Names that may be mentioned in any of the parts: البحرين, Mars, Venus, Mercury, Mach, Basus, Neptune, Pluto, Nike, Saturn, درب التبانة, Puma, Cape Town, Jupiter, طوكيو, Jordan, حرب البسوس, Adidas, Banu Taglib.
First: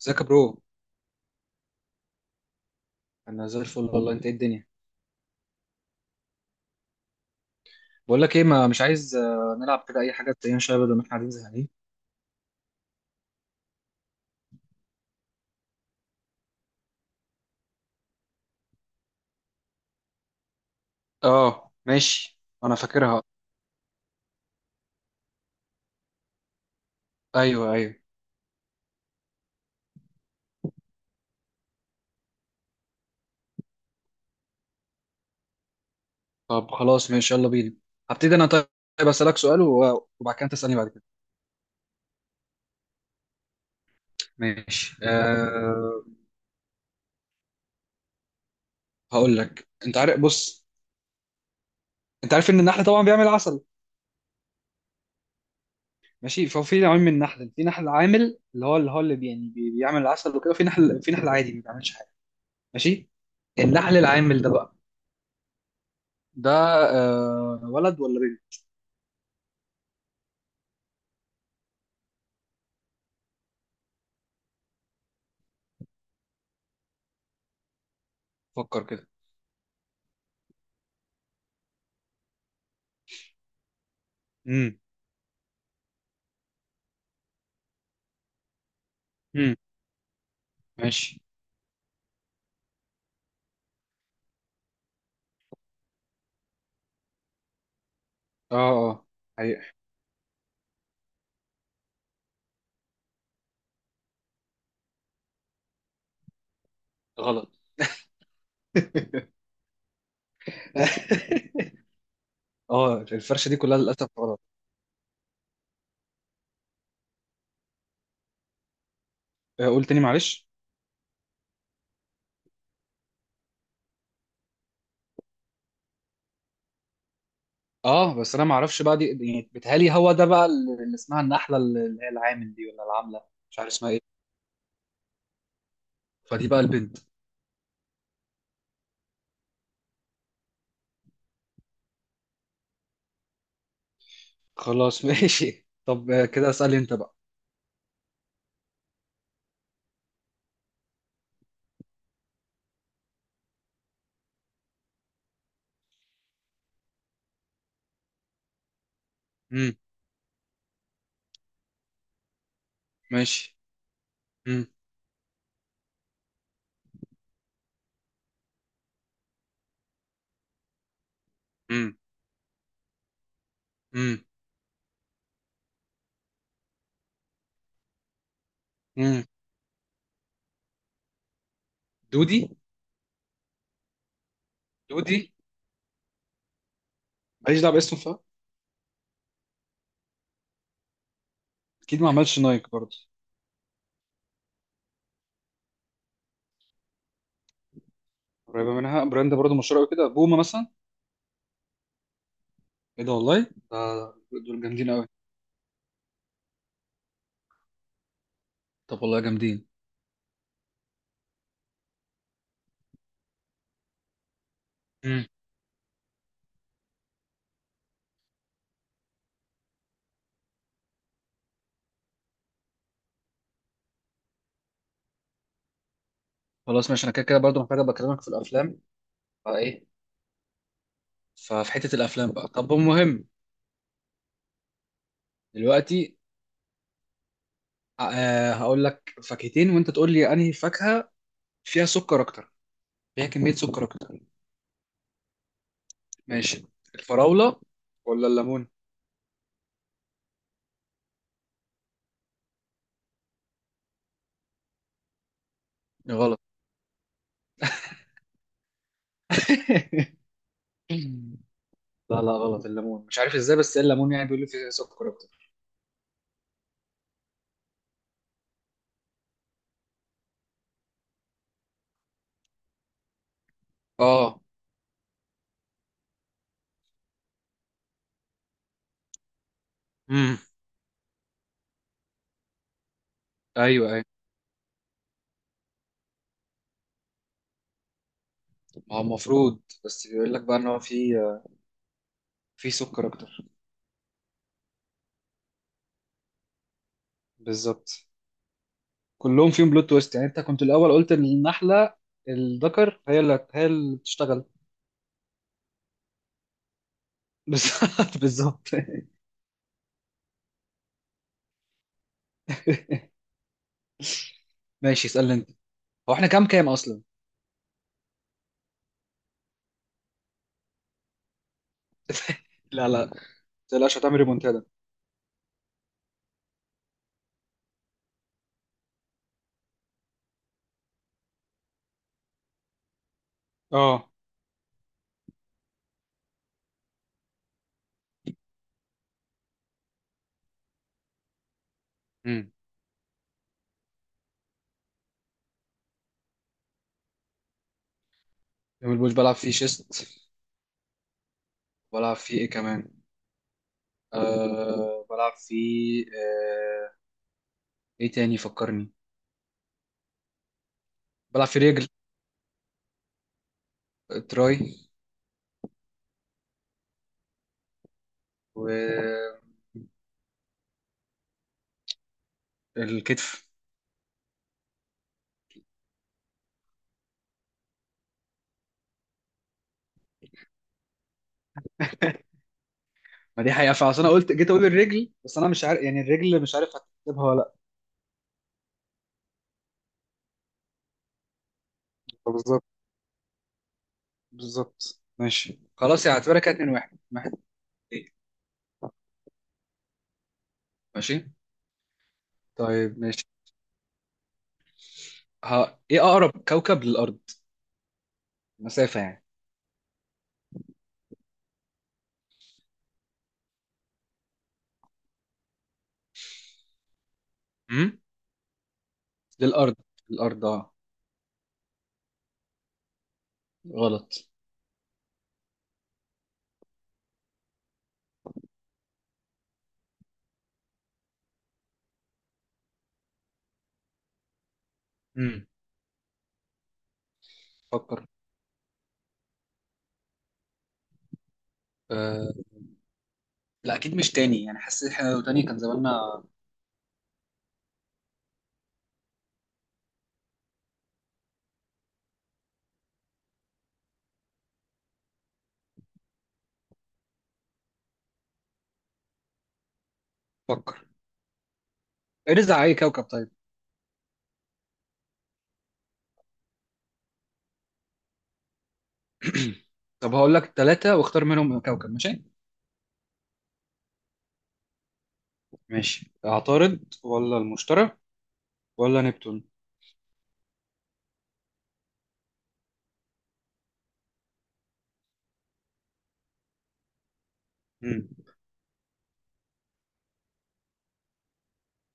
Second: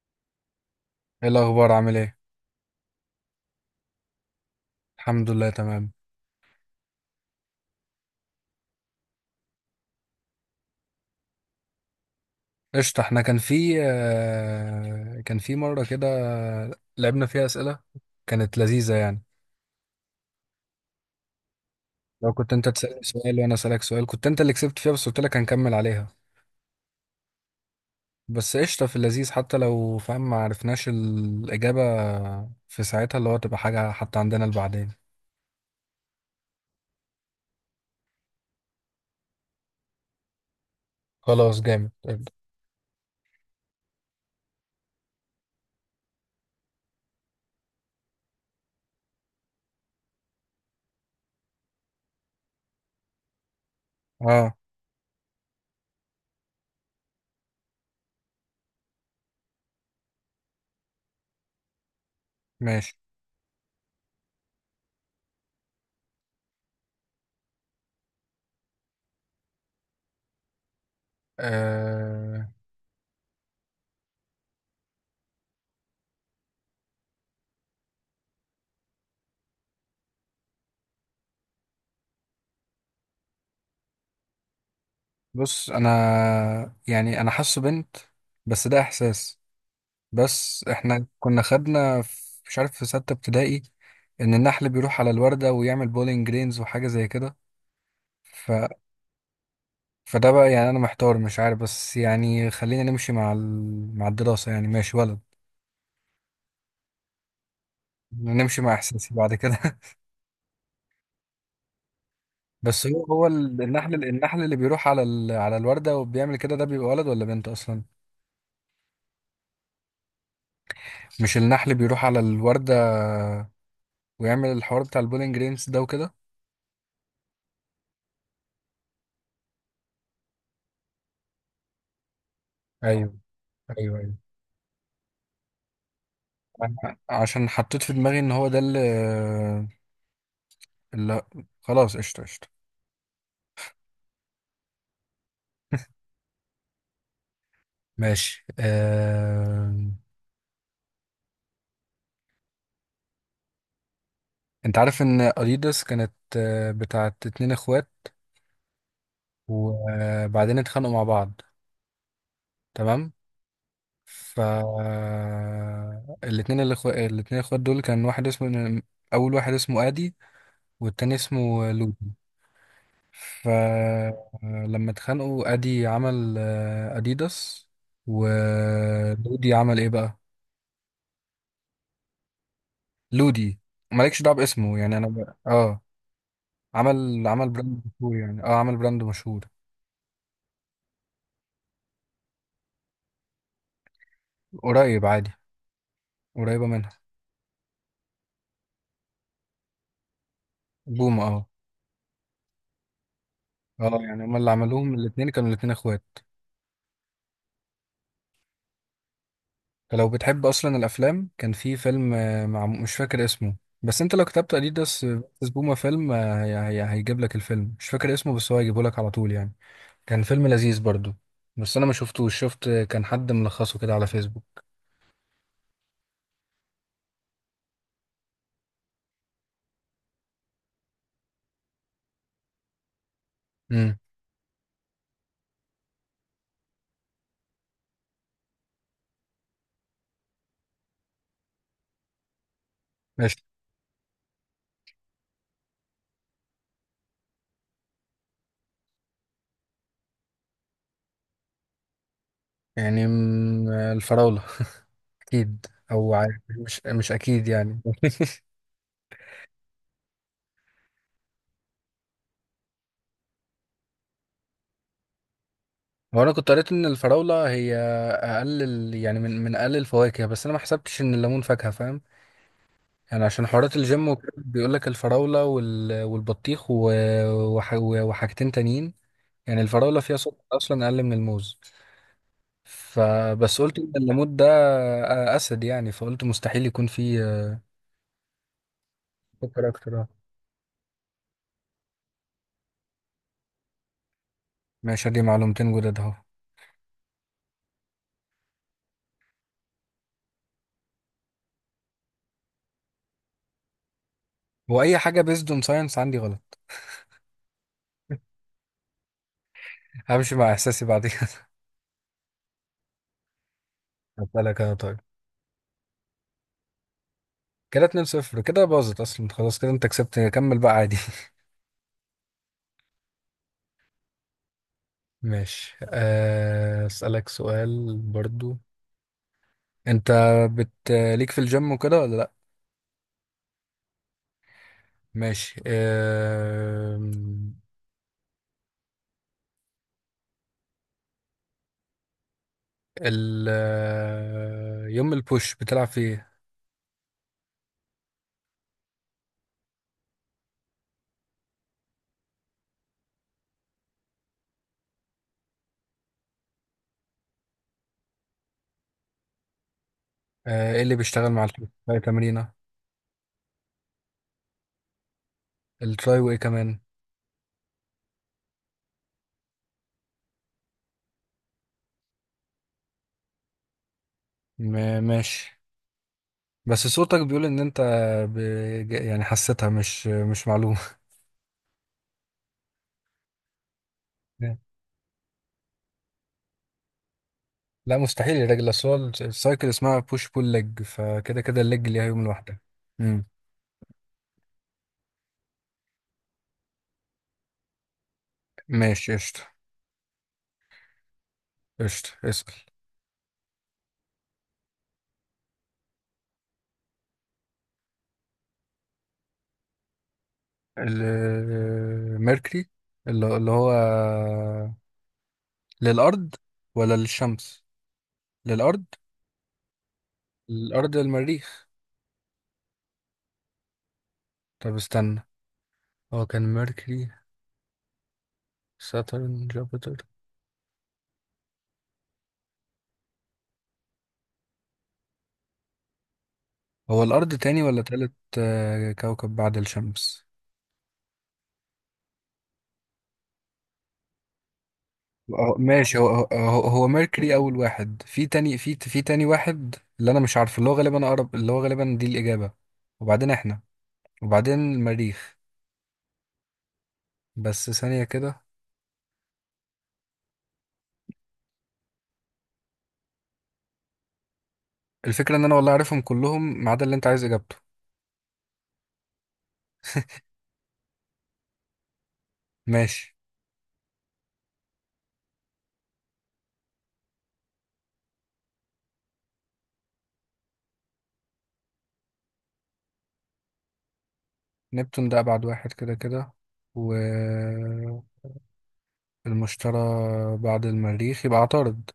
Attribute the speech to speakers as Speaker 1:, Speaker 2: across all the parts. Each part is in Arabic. Speaker 1: ازيك يا برو؟
Speaker 2: ايه الاخبار؟ عامل ايه؟
Speaker 1: انا زي الفل والله، انت ايه الدنيا؟
Speaker 2: الحمد لله، تمام.
Speaker 1: بقول لك ايه، ما مش عايز نلعب كده اي حاجه، تلاقينا شويه بدل ما احنا قاعدين زهقانين.
Speaker 2: قشطة. احنا كان في مرة كده، لعبنا فيها اسئلة، كانت لذيذة يعني.
Speaker 1: اه
Speaker 2: لو
Speaker 1: ماشي،
Speaker 2: كنت انت
Speaker 1: انا
Speaker 2: تسألني
Speaker 1: فاكرها.
Speaker 2: سؤال وانا اسألك سؤال، كنت انت اللي كسبت فيها، بس قلت لك هنكمل عليها.
Speaker 1: ايوه ايوه.
Speaker 2: بس قشطة، في اللذيذ حتى لو فاهم ما عرفناش الإجابة في ساعتها، اللي هو تبقى حاجة حتى عندنا لبعدين.
Speaker 1: طب خلاص ماشي، يلا بينا. هبتدي انا طيب. اسالك سؤال وبعد كده تسالني بعد كده.
Speaker 2: خلاص، جامد، ابدأ.
Speaker 1: ماشي أه. هقول لك، انت عارف؟ بص. انت عارف ان النحل طبعا بيعمل عسل؟
Speaker 2: اه،
Speaker 1: ماشي، فهو في نوعين من النحل، في نحل عامل اللي هو اللي بي- يعني بي- بيعمل العسل وكده، وفي نحل في نحل عادي ما بيعملش حاجه.
Speaker 2: ماشي،
Speaker 1: ماشي. النحل العامل ده بقى، ده ولد ولا بنت؟
Speaker 2: أه.
Speaker 1: فكر كده. امم.
Speaker 2: بص، انا يعني انا حاسه بنت، بس ده احساس.
Speaker 1: امم.
Speaker 2: بس احنا
Speaker 1: ماشي.
Speaker 2: كنا خدنا مش عارف، في ستة ابتدائي، ان النحل بيروح على الوردة ويعمل بولينج جرينز وحاجة زي كده. ف...
Speaker 1: اه اه، حقيقة.
Speaker 2: فده بقى، يعني انا محتار مش عارف، بس يعني خلينا نمشي مع مع الدراسة، يعني ماشي ولد.
Speaker 1: غلط.
Speaker 2: نمشي مع احساسي بعد كده. بس
Speaker 1: اه
Speaker 2: هو
Speaker 1: الفرشة دي كلها
Speaker 2: النحل
Speaker 1: للأسف غلط.
Speaker 2: النحل اللي بيروح على على الوردة وبيعمل كده، ده بيبقى ولد ولا بنت اصلا؟
Speaker 1: قول تاني معلش.
Speaker 2: مش النحل بيروح على الوردة ويعمل الحوار بتاع البولينج جرينز ده وكده؟
Speaker 1: اه بس انا ما اعرفش بقى دي، يعني بيتهيألي هو ده بقى اللي اسمها النحلة، اللي هي العامل دي ولا
Speaker 2: ايوه،
Speaker 1: العاملة. مش عارف اسمها
Speaker 2: ايوه، ايوه.
Speaker 1: ايه. فدي بقى البنت.
Speaker 2: عشان حطيت في دماغي ان هو ده اللي... لا، خلاص، قشطة قشطة.
Speaker 1: خلاص ماشي، طب كده اسألني انت بقى.
Speaker 2: ماشي. انت عارف ان اديداس كانت بتاعت اتنين اخوات؟
Speaker 1: امم.
Speaker 2: وبعدين اتخانقوا مع بعض. تمام.
Speaker 1: ماشي.
Speaker 2: ف
Speaker 1: امم
Speaker 2: الاتنين الاخوات دول، كان واحد اسمه، اول واحد اسمه ادي، والتاني اسمه
Speaker 1: امم
Speaker 2: لودي.
Speaker 1: امم
Speaker 2: فلما اتخانقوا، ادي عمل اديداس،
Speaker 1: امم.
Speaker 2: ولودي عمل ايه بقى؟
Speaker 1: دودي.
Speaker 2: لودي. مالكش دعوه باسمه يعني، انا
Speaker 1: دودي.
Speaker 2: اه، عمل
Speaker 1: ماليش دعوة
Speaker 2: براند
Speaker 1: باسم
Speaker 2: مشهور،
Speaker 1: فا
Speaker 2: يعني اه، عمل براند مشهور.
Speaker 1: اكيد ما عملش نايك برضه.
Speaker 2: قريب عادي، قريبة منها.
Speaker 1: قريبة منها براند برضه مشهورة قوي كده، بوما مثلا.
Speaker 2: بوم، اه.
Speaker 1: ايه ده والله؟
Speaker 2: اه يعني هما اللي
Speaker 1: دول جامدين
Speaker 2: عملوهم،
Speaker 1: قوي.
Speaker 2: الاتنين كانوا الاتنين اخوات.
Speaker 1: طب والله جامدين.
Speaker 2: فلو بتحب اصلا الافلام، كان في فيلم مع، مش فاكر اسمه، بس انت لو كتبت اديداس،
Speaker 1: امم.
Speaker 2: بس بوما فيلم هي هيجيب لك الفيلم، مش فاكر اسمه بس هو هيجيبه لك على طول يعني. كان فيلم لذيذ برضو، بس انا ما شفتوش، شفت كان حد ملخصه كده على فيسبوك.
Speaker 1: خلاص ماشي، انا كده كده برضه محتاج ابقى اكلمك في الافلام، فايه. ففي حته الافلام بقى، طب المهم.
Speaker 2: امم
Speaker 1: دلوقتي. هقول لك فاكهتين وانت تقول لي انهي فاكهه فيها سكر اكتر، فيها
Speaker 2: ماشي.
Speaker 1: كميه سكر اكتر. ماشي. الفراوله ولا الليمون؟
Speaker 2: يعني الفراولة، اكيد. او عارف،
Speaker 1: غلط.
Speaker 2: مش اكيد يعني.
Speaker 1: لا لا، غلط الليمون، مش عارف ازاي، بس الليمون يعني بيقول لي فيه سكر اكتر.
Speaker 2: هو انا كنت قريت ان الفراوله هي اقل يعني من اقل الفواكه، بس انا ما حسبتش ان الليمون فاكهه فاهم. يعني عشان حوارات الجيم وكده،
Speaker 1: اه،
Speaker 2: بيقول لك الفراوله والبطيخ وحاجتين تانيين. يعني الفراوله فيها سكر
Speaker 1: امم،
Speaker 2: اصلا اقل من الموز. فبس قلت
Speaker 1: ايوه
Speaker 2: ان
Speaker 1: ايوه.
Speaker 2: الليمون ده اسد يعني، فقلت مستحيل يكون فيه
Speaker 1: ما هو المفروض،
Speaker 2: سكر اكتر
Speaker 1: بس
Speaker 2: آه.
Speaker 1: بيقول لك بقى ان هو فيه سكر اكتر.
Speaker 2: ماشي، دي معلومتين جداد اهو.
Speaker 1: بالظبط. كلهم فيهم بلوت تويست، يعني انت كنت الاول قلت ان النحله الذكر هي اللي بتشتغل.
Speaker 2: واي حاجه بيزد اون ساينس عندي غلط.
Speaker 1: بالظبط بالظبط.
Speaker 2: همشي مع احساسي بعد كده. هسألك انا طيب.
Speaker 1: ماشي، اسالني انت. هو احنا كام كام اصلا؟
Speaker 2: كده 2-0، كده باظت اصلا، خلاص كده انت كسبت، كمل بقى عادي.
Speaker 1: لا لا، ما تقلقش، هتعمل ريمونتادا.
Speaker 2: ماشي. أسألك سؤال برضو. انت بت ليك في الجيم وكده ولا لا؟
Speaker 1: اه،
Speaker 2: ماشي.
Speaker 1: امم.
Speaker 2: ال آه، يوم البوش بتلعب فيه ايه؟
Speaker 1: يوم البوش بلعب فيه شيست، بلعب فيه ايه كمان؟ بلعب فيه ايه تاني فكرني؟
Speaker 2: ايه اللي بيشتغل مع
Speaker 1: بلعب فيه رجل،
Speaker 2: الحاجة تمرينة؟
Speaker 1: تراي،
Speaker 2: التراي، وايه كمان؟
Speaker 1: والكتف.
Speaker 2: ماشي. بس صوتك بيقول ان انت ب... يعني حسيتها، مش معلومة.
Speaker 1: ما دي حقيقة، فعشان انا قلت جيت اقول الرجل، بس انا مش عارف، يعني الرجل مش عارف هتكتبها ولا.
Speaker 2: لا، مستحيل يا راجل، اصل هو السايكل اسمها بوش بول ليج، فكده كده الليج ليها يوم لوحدها.
Speaker 1: بالظبط
Speaker 2: امم.
Speaker 1: بالظبط. ماشي خلاص، يعني اعتبرها كده 2 1 1 2.
Speaker 2: ماشي، قشطة
Speaker 1: ماشي
Speaker 2: قشطة، اسأل.
Speaker 1: طيب ماشي. ها، ايه اقرب كوكب للارض؟ مسافة يعني.
Speaker 2: الميركوري. اللي هو، للأرض ولا للشمس؟
Speaker 1: امم.
Speaker 2: للأرض.
Speaker 1: للارض. الارض اه.
Speaker 2: الأرض، المريخ.
Speaker 1: غلط.
Speaker 2: طب استنى، هو كان ميركوري، ساترن، جوبيتر.
Speaker 1: امم،
Speaker 2: هو الأرض تاني ولا
Speaker 1: فكر.
Speaker 2: تالت؟ كوكب بعد الشمس.
Speaker 1: آه. لا اكيد مش تاني، يعني حسيت احنا لو تاني كان
Speaker 2: ماشي. هو
Speaker 1: زماننا.
Speaker 2: هو ميركوري اول واحد، في تاني، في تاني واحد اللي انا مش عارفه، اللي هو غالبا اقرب، اللي هو غالبا دي الاجابه. وبعدين احنا، وبعدين المريخ. بس ثانيه كده.
Speaker 1: فكر. ارز على اي كوكب طيب؟
Speaker 2: الفكره ان انا والله عارفهم كلهم، ما عدا اللي انت عايز اجابته.
Speaker 1: طب هقول لك ثلاثة واختار منهم كوكب، ماشي؟
Speaker 2: ماشي.
Speaker 1: ماشي، عطارد ولا المشتري ولا نبتون؟
Speaker 2: نبتون ده ابعد واحد كده كده،
Speaker 1: امم.
Speaker 2: والمشتري بعد المريخ، يبقى عطارد.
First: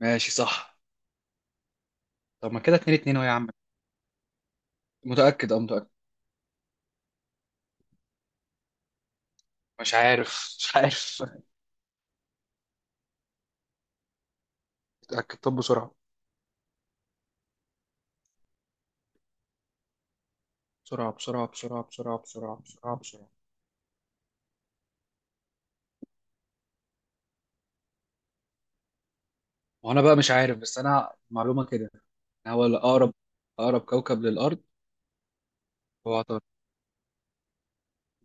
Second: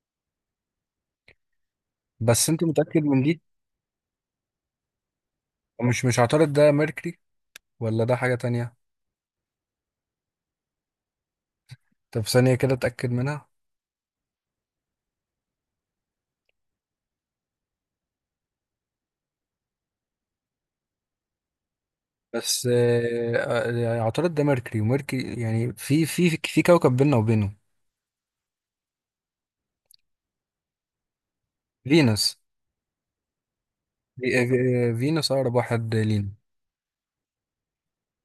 Speaker 1: ماشي صح.
Speaker 2: بس
Speaker 1: طب ما
Speaker 2: انت
Speaker 1: كده 2
Speaker 2: متاكد
Speaker 1: 2
Speaker 2: من
Speaker 1: اهو يا
Speaker 2: دي؟
Speaker 1: عم. متأكد؟ اه متأكد.
Speaker 2: مش عطارد ده ميركوري؟ ولا ده حاجه تانية؟
Speaker 1: مش عارف مش عارف.
Speaker 2: طب ثانيه كده اتاكد منها.
Speaker 1: اتاكد، طب بسرعه، بسرعه بسرعه بسرعه بسرعه بسرعه
Speaker 2: بس
Speaker 1: بسرعه بسرعه.
Speaker 2: عطارد ده ميركوري، وميركوري يعني في كوكب بيننا وبينه.
Speaker 1: وانا بقى مش عارف، بس انا معلومه كده
Speaker 2: فينوس.
Speaker 1: إن هو الاقرب، اقرب كوكب
Speaker 2: في-
Speaker 1: للارض
Speaker 2: فينوس أقرب واحد
Speaker 1: هو
Speaker 2: لينا.
Speaker 1: عطارد.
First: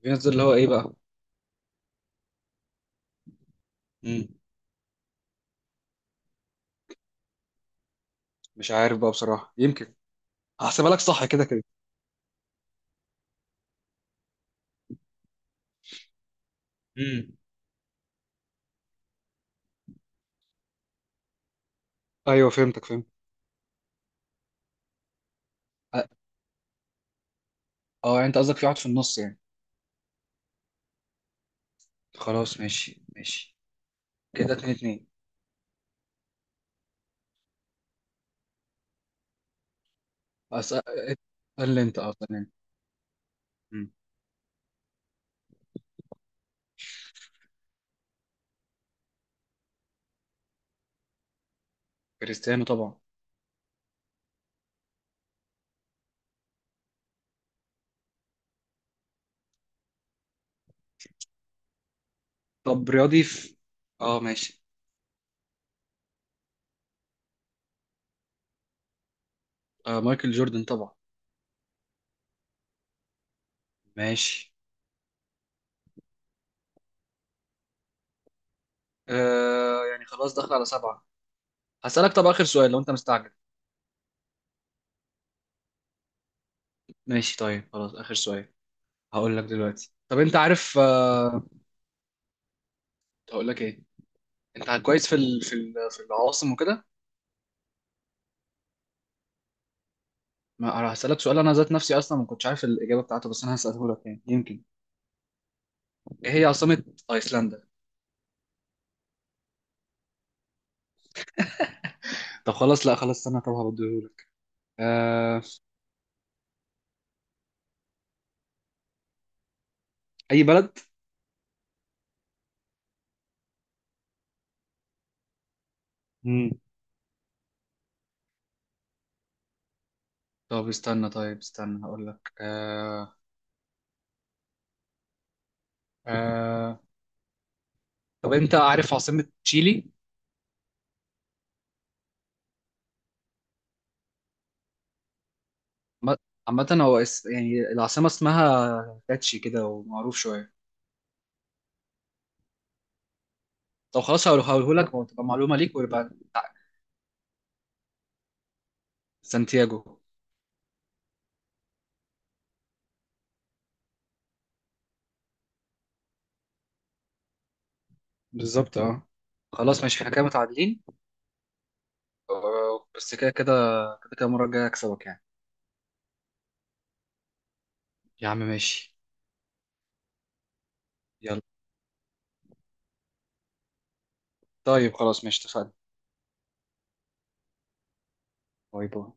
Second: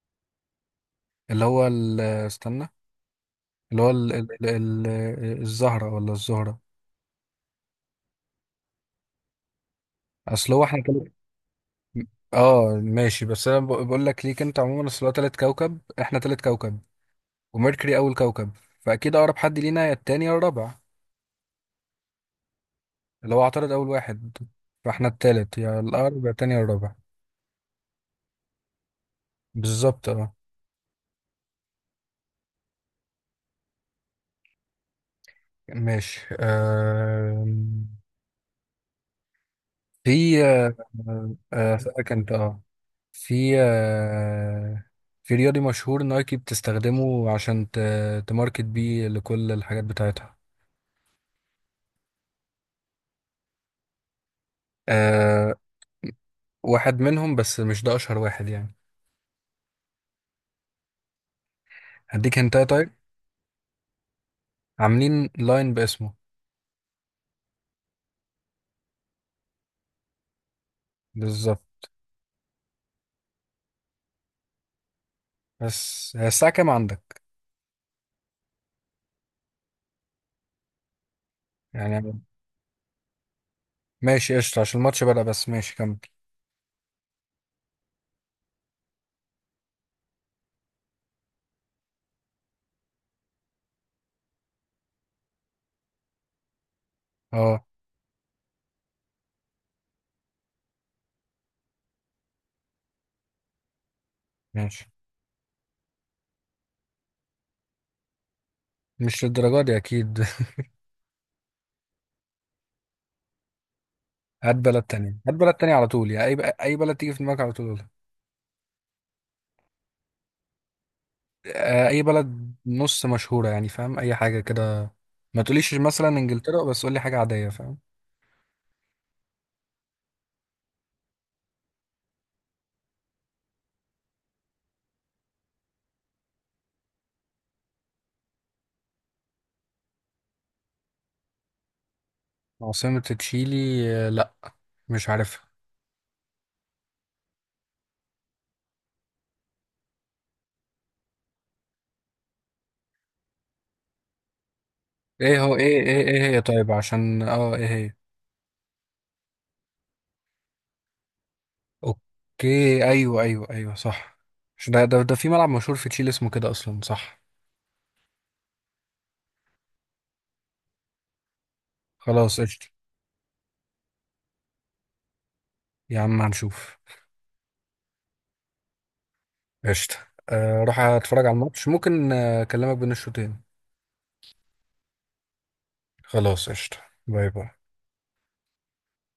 Speaker 1: فينوس اللي هو ايه بقى؟
Speaker 2: اللي هو استنى. اللي هو
Speaker 1: مم.
Speaker 2: الزهرة ولا الزهرة؟
Speaker 1: مش عارف بقى بصراحه، يمكن.
Speaker 2: أصل هو احنا
Speaker 1: هحسبها لك
Speaker 2: تلت.
Speaker 1: صح كده كده.
Speaker 2: اه ماشي، بس أنا بقول لك ليك أنت عموما، أصل هو تلت كوكب، احنا تلت كوكب،
Speaker 1: امم،
Speaker 2: وميركوري أول كوكب، فأكيد أقرب حد لينا يا التاني يا الرابع.
Speaker 1: ايوه، فهمتك فهمت.
Speaker 2: اللي هو عطارد أول واحد، فاحنا التالت، يا
Speaker 1: اه.
Speaker 2: الأقرب يا التاني يا الرابع.
Speaker 1: يعني انت قصدك في واحد في النص يعني.
Speaker 2: بالظبط، اه.
Speaker 1: خلاص ماشي ماشي. كده اتنين اتنين.
Speaker 2: ماشي. في
Speaker 1: أس... قال لي انت،
Speaker 2: أسألك
Speaker 1: اه،
Speaker 2: أنت،
Speaker 1: تمام.
Speaker 2: أه. في
Speaker 1: مم.
Speaker 2: في رياضي مشهور نايكي بتستخدمه عشان تماركت بيه لكل الحاجات بتاعتها.
Speaker 1: كريستيانو طبعا.
Speaker 2: أه. واحد منهم بس مش ده أشهر واحد يعني، هديك هنتاية طيب.
Speaker 1: طب رياضي في، اه ماشي.
Speaker 2: عاملين لاين باسمه.
Speaker 1: مايكل جوردن طبعا.
Speaker 2: بالظبط.
Speaker 1: ماشي،
Speaker 2: بس هي الساعة كام عندك؟
Speaker 1: يعني خلاص داخل على سبعة. هسألك،
Speaker 2: يعني
Speaker 1: طب آخر سؤال لو أنت مستعجل.
Speaker 2: ماشي قشطة، عشان الماتش بدأ، بس ماشي كمل.
Speaker 1: ماشي طيب خلاص آخر سؤال. هقول لك دلوقتي، طب أنت عارف، هقول لك إيه. أنت كويس في في العواصم وكده.
Speaker 2: اه،
Speaker 1: ما هسألك سؤال، أنا ذات نفسي أصلا ما كنتش عارف الإجابة بتاعته، بس أنا هسأله لك يعني، يمكن.
Speaker 2: ماشي.
Speaker 1: إيه هي عاصمة أيسلندا؟
Speaker 2: مش للدرجة دي أكيد.
Speaker 1: طب خلاص، لا خلاص استنى، طب هبديه لك.
Speaker 2: هات بلد تانية هات
Speaker 1: آه
Speaker 2: بلد تانية على طول يعني، أي بلد تيجي في دماغك على طول قولها.
Speaker 1: أي بلد.
Speaker 2: أي بلد نص مشهورة، يعني فاهم، أي حاجة كده. ما تقوليش مثلا
Speaker 1: مم.
Speaker 2: إنجلترا، بس قولي حاجة عادية فاهم.
Speaker 1: طب استنى، طيب استنى، هقول لك. آه طب أنت عارف عاصمة تشيلي؟
Speaker 2: عاصمة تشيلي، لأ، مش عارفها.
Speaker 1: عم- عامة هو يعني العاصمة اسمها كاتشي كده ومعروف شوية. طب خلاص، هقولهولك وتبقى
Speaker 2: إيه هو،
Speaker 1: معلومة ليك
Speaker 2: إيه إيه
Speaker 1: ويبقى.
Speaker 2: إيه هي؟ طيب عشان إيه هي؟
Speaker 1: سانتياغو.
Speaker 2: أوكي، أيوه أيوه أيوه، صح. مش ده؟ ده في ملعب مشهور في تشيلي اسمه كده أصلا، صح؟
Speaker 1: بالظبط اه. خلاص ماشي، احنا كده متعادلين.
Speaker 2: خلاص، قشطة.
Speaker 1: بس كده كده، كده كده المرة الجاية أكسبك يعني.
Speaker 2: يا عم هنشوف.
Speaker 1: يا عم ماشي.
Speaker 2: قشطة. روح أتفرج على
Speaker 1: يلا.
Speaker 2: الماتش، ممكن أكلمك بين الشوطين.
Speaker 1: طيب خلاص ماشي، اتفقنا.
Speaker 2: خلاص، قشطة. باي باي.
Speaker 1: باي باي.